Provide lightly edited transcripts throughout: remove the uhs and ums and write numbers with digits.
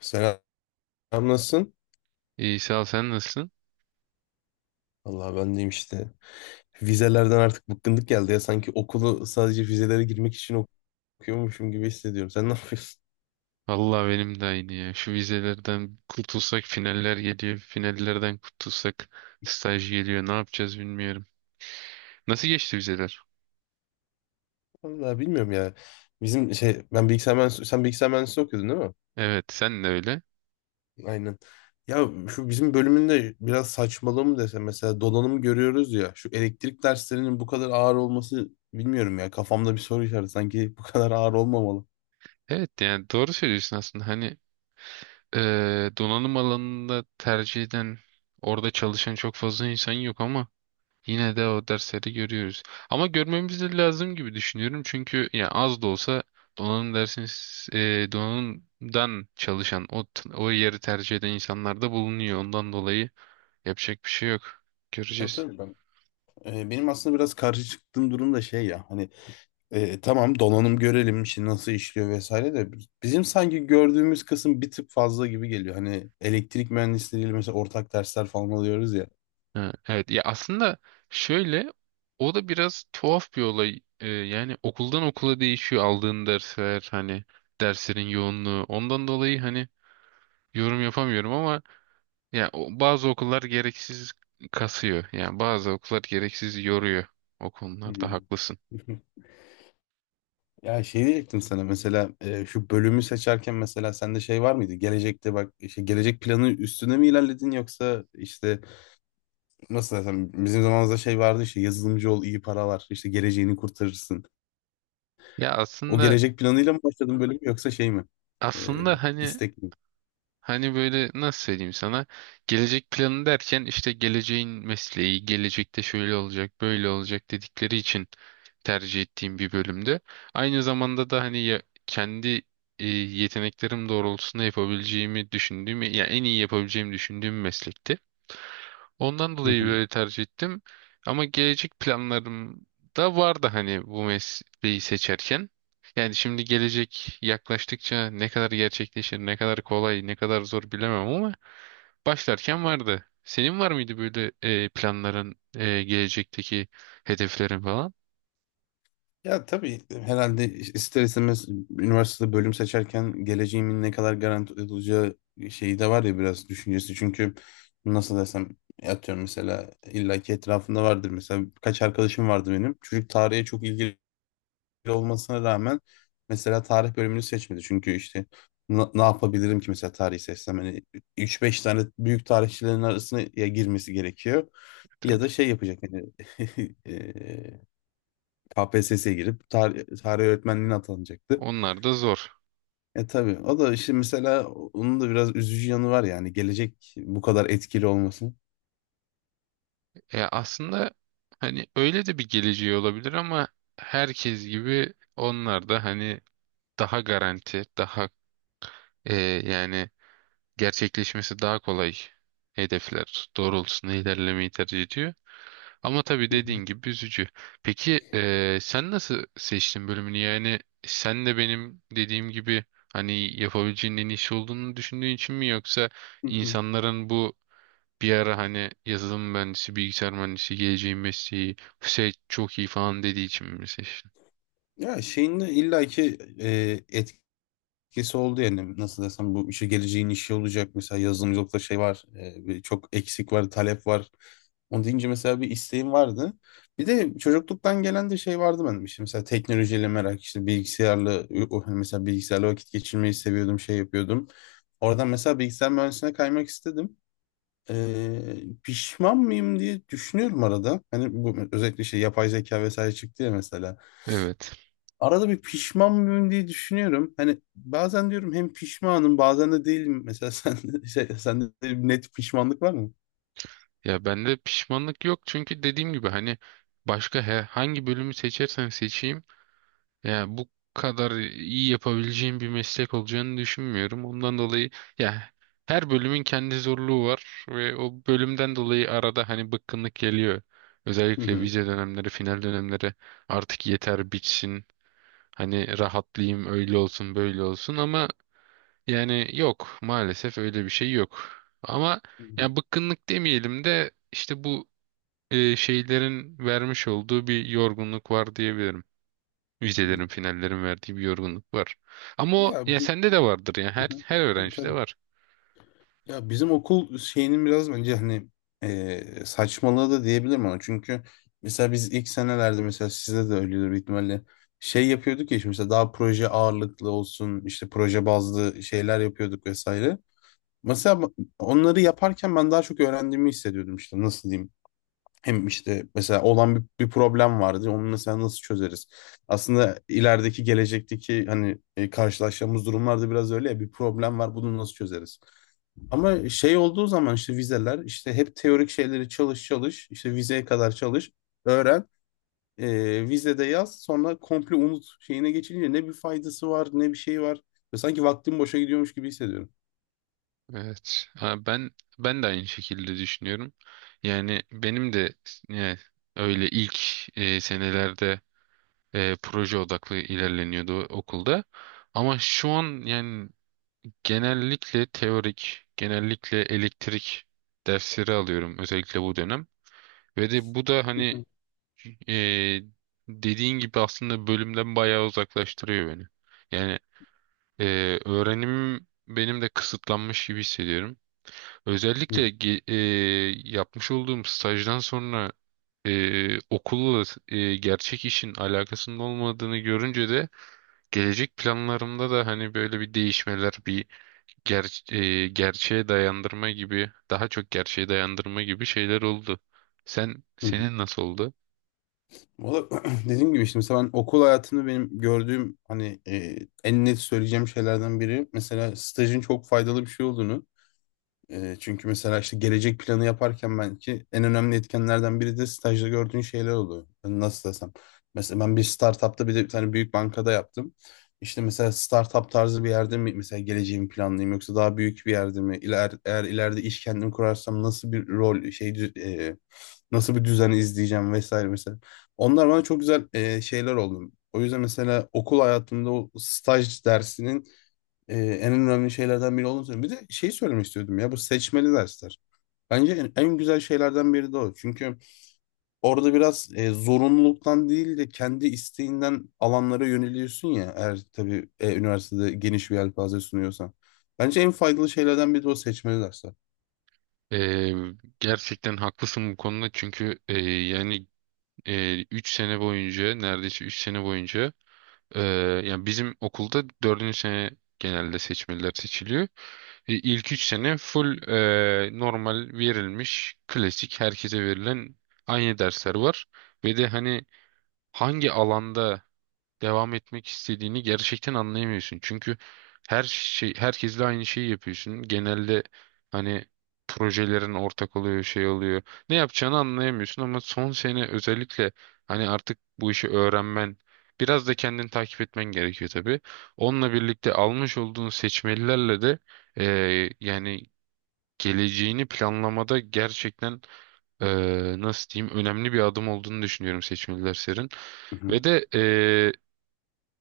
Selam, nasılsın? İyi sağ ol, sen nasılsın? Allah ben deyim işte. Vizelerden artık bıkkınlık geldi ya. Sanki okulu sadece vizelere girmek için okuyormuşum gibi hissediyorum. Sen ne yapıyorsun? Vallahi benim de aynı ya. Şu vizelerden kurtulsak finaller geliyor. Finallerden kurtulsak staj geliyor. Ne yapacağız bilmiyorum. Nasıl geçti vizeler? Vallahi bilmiyorum ya. Bizim ben bilgisayar mühendisliği, sen bilgisayar mühendisliği okuyordun değil mi? Evet, sen de öyle. Aynen. Ya şu bizim bölümünde biraz saçmalığı mı desem, mesela donanım görüyoruz ya. Şu elektrik derslerinin bu kadar ağır olması bilmiyorum ya. Kafamda bir soru işareti, sanki bu kadar ağır olmamalı. Evet, yani doğru söylüyorsun aslında. Hani donanım alanında tercih eden, orada çalışan çok fazla insan yok ama yine de o dersleri görüyoruz. Ama görmemiz de lazım gibi düşünüyorum. Çünkü yani az da olsa donanım dersin donanımdan çalışan, o yeri tercih eden insanlar da bulunuyor. Ondan dolayı yapacak bir şey yok. Tabii Göreceğiz. tabii ben. Benim aslında biraz karşı çıktığım durum da şey ya. Hani tamam donanım görelim işi nasıl işliyor vesaire de bizim sanki gördüğümüz kısım bir tık fazla gibi geliyor. Hani elektrik mühendisleriyle mesela ortak dersler falan alıyoruz ya. Ha, evet ya, aslında şöyle, o da biraz tuhaf bir olay. Yani okuldan okula değişiyor aldığın dersler, hani derslerin yoğunluğu. Ondan dolayı hani yorum yapamıyorum ama ya bazı okullar gereksiz kasıyor. Yani bazı okullar gereksiz yoruyor. O konularda Hmm. haklısın. Ya şey diyecektim sana mesela, şu bölümü seçerken mesela sende şey var mıydı? Gelecekte bak işte, gelecek planı üstüne mi ilerledin yoksa işte nasıl desem, bizim zamanımızda şey vardı işte, yazılımcı ol iyi para var işte geleceğini kurtarırsın. Ya O aslında, gelecek planıyla mı başladın bölüm, yoksa şey mi? Ee, aslında hani istek mi? hani böyle nasıl söyleyeyim sana, gelecek planı derken işte geleceğin mesleği, gelecekte şöyle olacak, böyle olacak dedikleri için tercih ettiğim bir bölümde. Aynı zamanda da hani ya, kendi yeteneklerim doğrultusunda yapabileceğimi düşündüğüm, ya en iyi yapabileceğimi düşündüğüm meslekti. Ondan Hı dolayı hı. böyle tercih ettim. Ama gelecek planlarım da vardı hani bu mesleği seçerken. Yani şimdi gelecek yaklaştıkça ne kadar gerçekleşir, ne kadar kolay, ne kadar zor bilemem ama başlarken vardı. Senin var mıydı böyle planların, gelecekteki hedeflerin falan? Ya tabii herhalde ister istemez üniversitede bölüm seçerken geleceğimin ne kadar garanti olacağı şeyi de var ya, biraz düşüncesi. Çünkü nasıl desem, atıyorum mesela illaki etrafında vardır. Mesela kaç arkadaşım vardı benim. Çocuk tarihe çok ilgili olmasına rağmen mesela tarih bölümünü seçmedi. Çünkü işte ne yapabilirim ki mesela tarihi seçsem? Hani 3-5 tane büyük tarihçilerin arasına ya girmesi gerekiyor ya Tabii. da şey yapacak hani eee, KPSS'ye girip tarih, tarih öğretmenliğine atanacaktı. Onlar da zor. E tabii o da işte mesela onun da biraz üzücü yanı var, yani gelecek bu kadar etkili olmasın. Aslında hani öyle de bir geleceği olabilir ama herkes gibi onlar da hani daha garanti, daha e, yani gerçekleşmesi daha kolay hedefler doğrultusunda ilerlemeyi tercih ediyor. Ama tabii Hı hı, dediğin gibi üzücü. Peki sen nasıl seçtin bölümünü? Yani sen de benim dediğim gibi hani yapabileceğin en iyi iyisi olduğunu düşündüğün için mi, yoksa hı hı. insanların bu bir ara hani yazılım mühendisi, bilgisayar mühendisi, geleceğin mesleği, şey çok iyi falan dediği için mi seçtin? Ya şeyin de illaki e, etkisi oldu, yani nasıl desem, bu işe geleceğin işi olacak mesela, yazılımcılıkta şey var, bir çok eksik var talep var, onu deyince mesela bir isteğim vardı, bir de çocukluktan gelen de şey vardı benim, işte mesela teknolojiyle merak işte bilgisayarla hani mesela bilgisayarla vakit geçirmeyi seviyordum, şey yapıyordum, oradan mesela bilgisayar mühendisliğine kaymak istedim. E, Pişman mıyım diye düşünüyorum arada, hani bu özellikle şey yapay zeka vesaire çıktı ya mesela. Evet. Arada bir pişman mıyım diye düşünüyorum. Hani bazen diyorum hem pişmanım, bazen de değilim. Mesela sen şey, sende de bir net pişmanlık var mı? Ya bende pişmanlık yok, çünkü dediğim gibi hani başka hangi bölümü seçersem seçeyim, ya bu kadar iyi yapabileceğim bir meslek olacağını düşünmüyorum. Ondan dolayı ya, her bölümün kendi zorluğu var ve o bölümden dolayı arada hani bıkkınlık geliyor. Hı Özellikle hı. vize dönemleri, final dönemleri, artık yeter bitsin. Hani rahatlayayım öyle olsun böyle olsun, ama yani yok maalesef öyle bir şey yok. Ama Hı hı. ya, bıkkınlık demeyelim de işte bu şeylerin vermiş olduğu bir yorgunluk var diyebilirim. Hı. Vizelerin, finallerin verdiği bir yorgunluk var. Ama o, Ya ya biz, sende de vardır ya. hı Her hı. her Tabii öğrencide tabii. var. Ya bizim okul şeyinin biraz bence hani saçmalığı da diyebilirim ona. Çünkü mesela biz ilk senelerde, mesela sizde de öyledir büyük ihtimalle, şey yapıyorduk ya işte, mesela daha proje ağırlıklı olsun, işte proje bazlı şeyler yapıyorduk vesaire. Mesela onları yaparken ben daha çok öğrendiğimi hissediyordum, işte nasıl diyeyim. Hem işte mesela olan bir problem vardı. Onu mesela nasıl çözeriz? Aslında ilerideki gelecekteki hani karşılaşacağımız durumlarda biraz öyle ya, bir problem var bunu nasıl çözeriz? Ama şey olduğu zaman işte vizeler, işte hep teorik şeyleri çalış çalış işte vizeye kadar çalış, öğren, vizede yaz, sonra komple unut, şeyine geçince ne bir faydası var ne bir şey var. Ve sanki vaktim boşa gidiyormuş gibi hissediyorum. Evet. Ha, ben de aynı şekilde düşünüyorum. Yani benim de yani öyle ilk senelerde proje odaklı ilerleniyordu okulda. Ama şu an yani genellikle teorik, genellikle elektrik dersleri alıyorum özellikle bu dönem. Ve de bu da Hı hani hı. Ee, dediğin gibi aslında bölümden bayağı uzaklaştırıyor beni. Yani e, öğrenimim benim de kısıtlanmış gibi hissediyorum. Hı Özellikle yapmış olduğum stajdan sonra okulla gerçek işin alakasının olmadığını görünce de gelecek planlarımda da hani böyle bir değişmeler, bir gerçeğe dayandırma gibi, daha çok gerçeğe dayandırma gibi şeyler oldu. Sen hı. senin nasıl oldu? Valla dediğim gibi işte, mesela ben okul hayatını benim gördüğüm hani en net söyleyeceğim şeylerden biri mesela stajın çok faydalı bir şey olduğunu, çünkü mesela işte gelecek planı yaparken belki en önemli etkenlerden biri de stajda gördüğün şeyler oluyor. Yani nasıl desem. Mesela ben bir startupta bir de bir tane büyük bankada yaptım. İşte mesela startup tarzı bir yerde mi mesela geleceğimi planlayayım yoksa daha büyük bir yerde mi? Eğer ileride iş kendim kurarsam nasıl bir rol şey nasıl bir düzen izleyeceğim vesaire mesela. Onlar bana çok güzel şeyler oldu. O yüzden mesela okul hayatımda o staj dersinin en önemli şeylerden biri olduğunu söylüyorum. Bir de şeyi söylemek istiyordum ya, bu seçmeli dersler. Bence en güzel şeylerden biri de o. Çünkü orada biraz zorunluluktan değil de kendi isteğinden alanlara yöneliyorsun ya. Eğer tabii üniversitede geniş bir yelpaze sunuyorsan. Bence en faydalı şeylerden biri de o seçmeli dersler. Ee, Gerçekten haklısın bu konuda, çünkü yani 3 sene boyunca, neredeyse 3 sene boyunca e, yani bizim okulda dördüncü sene genelde seçmeliler seçiliyor. İlk 3 sene full normal verilmiş klasik herkese verilen aynı dersler var. Ve de hani hangi alanda devam etmek istediğini gerçekten anlayamıyorsun. Çünkü her şey herkesle aynı şeyi yapıyorsun. Genelde hani projelerin ortak oluyor, şey oluyor. Ne yapacağını anlayamıyorsun ama son sene özellikle hani artık bu işi öğrenmen, biraz da kendini takip etmen gerekiyor tabii. Onunla birlikte almış olduğun seçmelilerle de yani geleceğini planlamada gerçekten nasıl diyeyim önemli bir adım olduğunu düşünüyorum seçmeliler serin. Hı hı. Ve de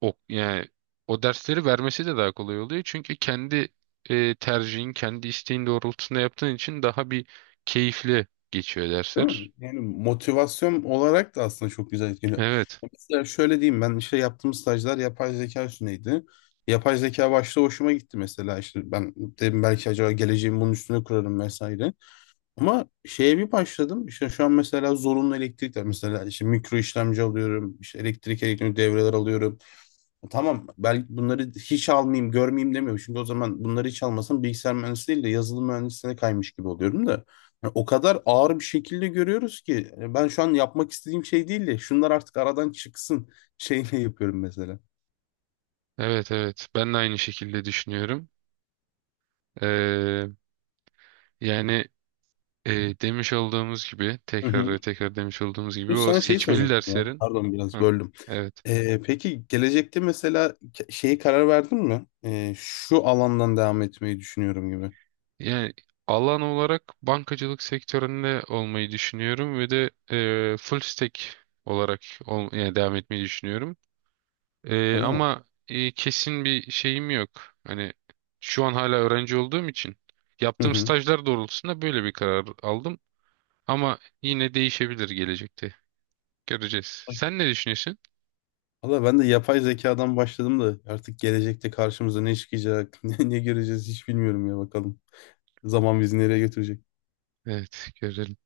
yani o dersleri vermesi de daha kolay oluyor. Çünkü kendi tercihin, kendi isteğin doğrultusunda yaptığın için daha bir keyifli geçiyor Değil mi? dersler. Yani motivasyon olarak da aslında çok güzel etkiliyor. Evet, Mesela şöyle diyeyim, ben işte yaptığım stajlar yapay zeka üstüneydi. Yapay zeka başta hoşuma gitti, mesela işte ben dedim belki acaba geleceğimi bunun üstüne kurarım vesaire. Ama şeye bir başladım. İşte şu an mesela zorunlu elektrikler. Mesela işte mikro işlemci alıyorum, işte elektrik elektronik devreler alıyorum. Tamam, belki bunları hiç almayayım görmeyeyim demiyorum. Çünkü o zaman bunları hiç almasam bilgisayar mühendisi değil de yazılım mühendisliğine kaymış gibi oluyorum da. Yani o kadar ağır bir şekilde görüyoruz ki, yani ben şu an yapmak istediğim şey değil de şunlar artık aradan çıksın şeyle yapıyorum mesela. evet, evet. Ben de aynı şekilde düşünüyorum. Ee, Yani e, demiş olduğumuz gibi, Hı tekrar hı. ve tekrar demiş olduğumuz gibi Bu o sana şeyi seçmeli soracaktım ya. derslerin. Pardon biraz Hı, böldüm. evet. Peki gelecekte mesela şeyi karar verdin mi? Şu alandan devam etmeyi düşünüyorum gibi. Yani alan olarak bankacılık sektöründe olmayı düşünüyorum ve de full stack olarak yani devam etmeyi düşünüyorum. Öyle mi? Ama kesin bir şeyim yok. Hani şu an hala öğrenci olduğum için Hı yaptığım hı. stajlar doğrultusunda böyle bir karar aldım. Ama yine değişebilir gelecekte. Göreceğiz. Sen ne düşünüyorsun? Valla ben de yapay zekadan başladım da artık gelecekte karşımıza ne çıkacak, ne göreceğiz hiç bilmiyorum ya, bakalım. Zaman bizi nereye götürecek? Evet, görelim.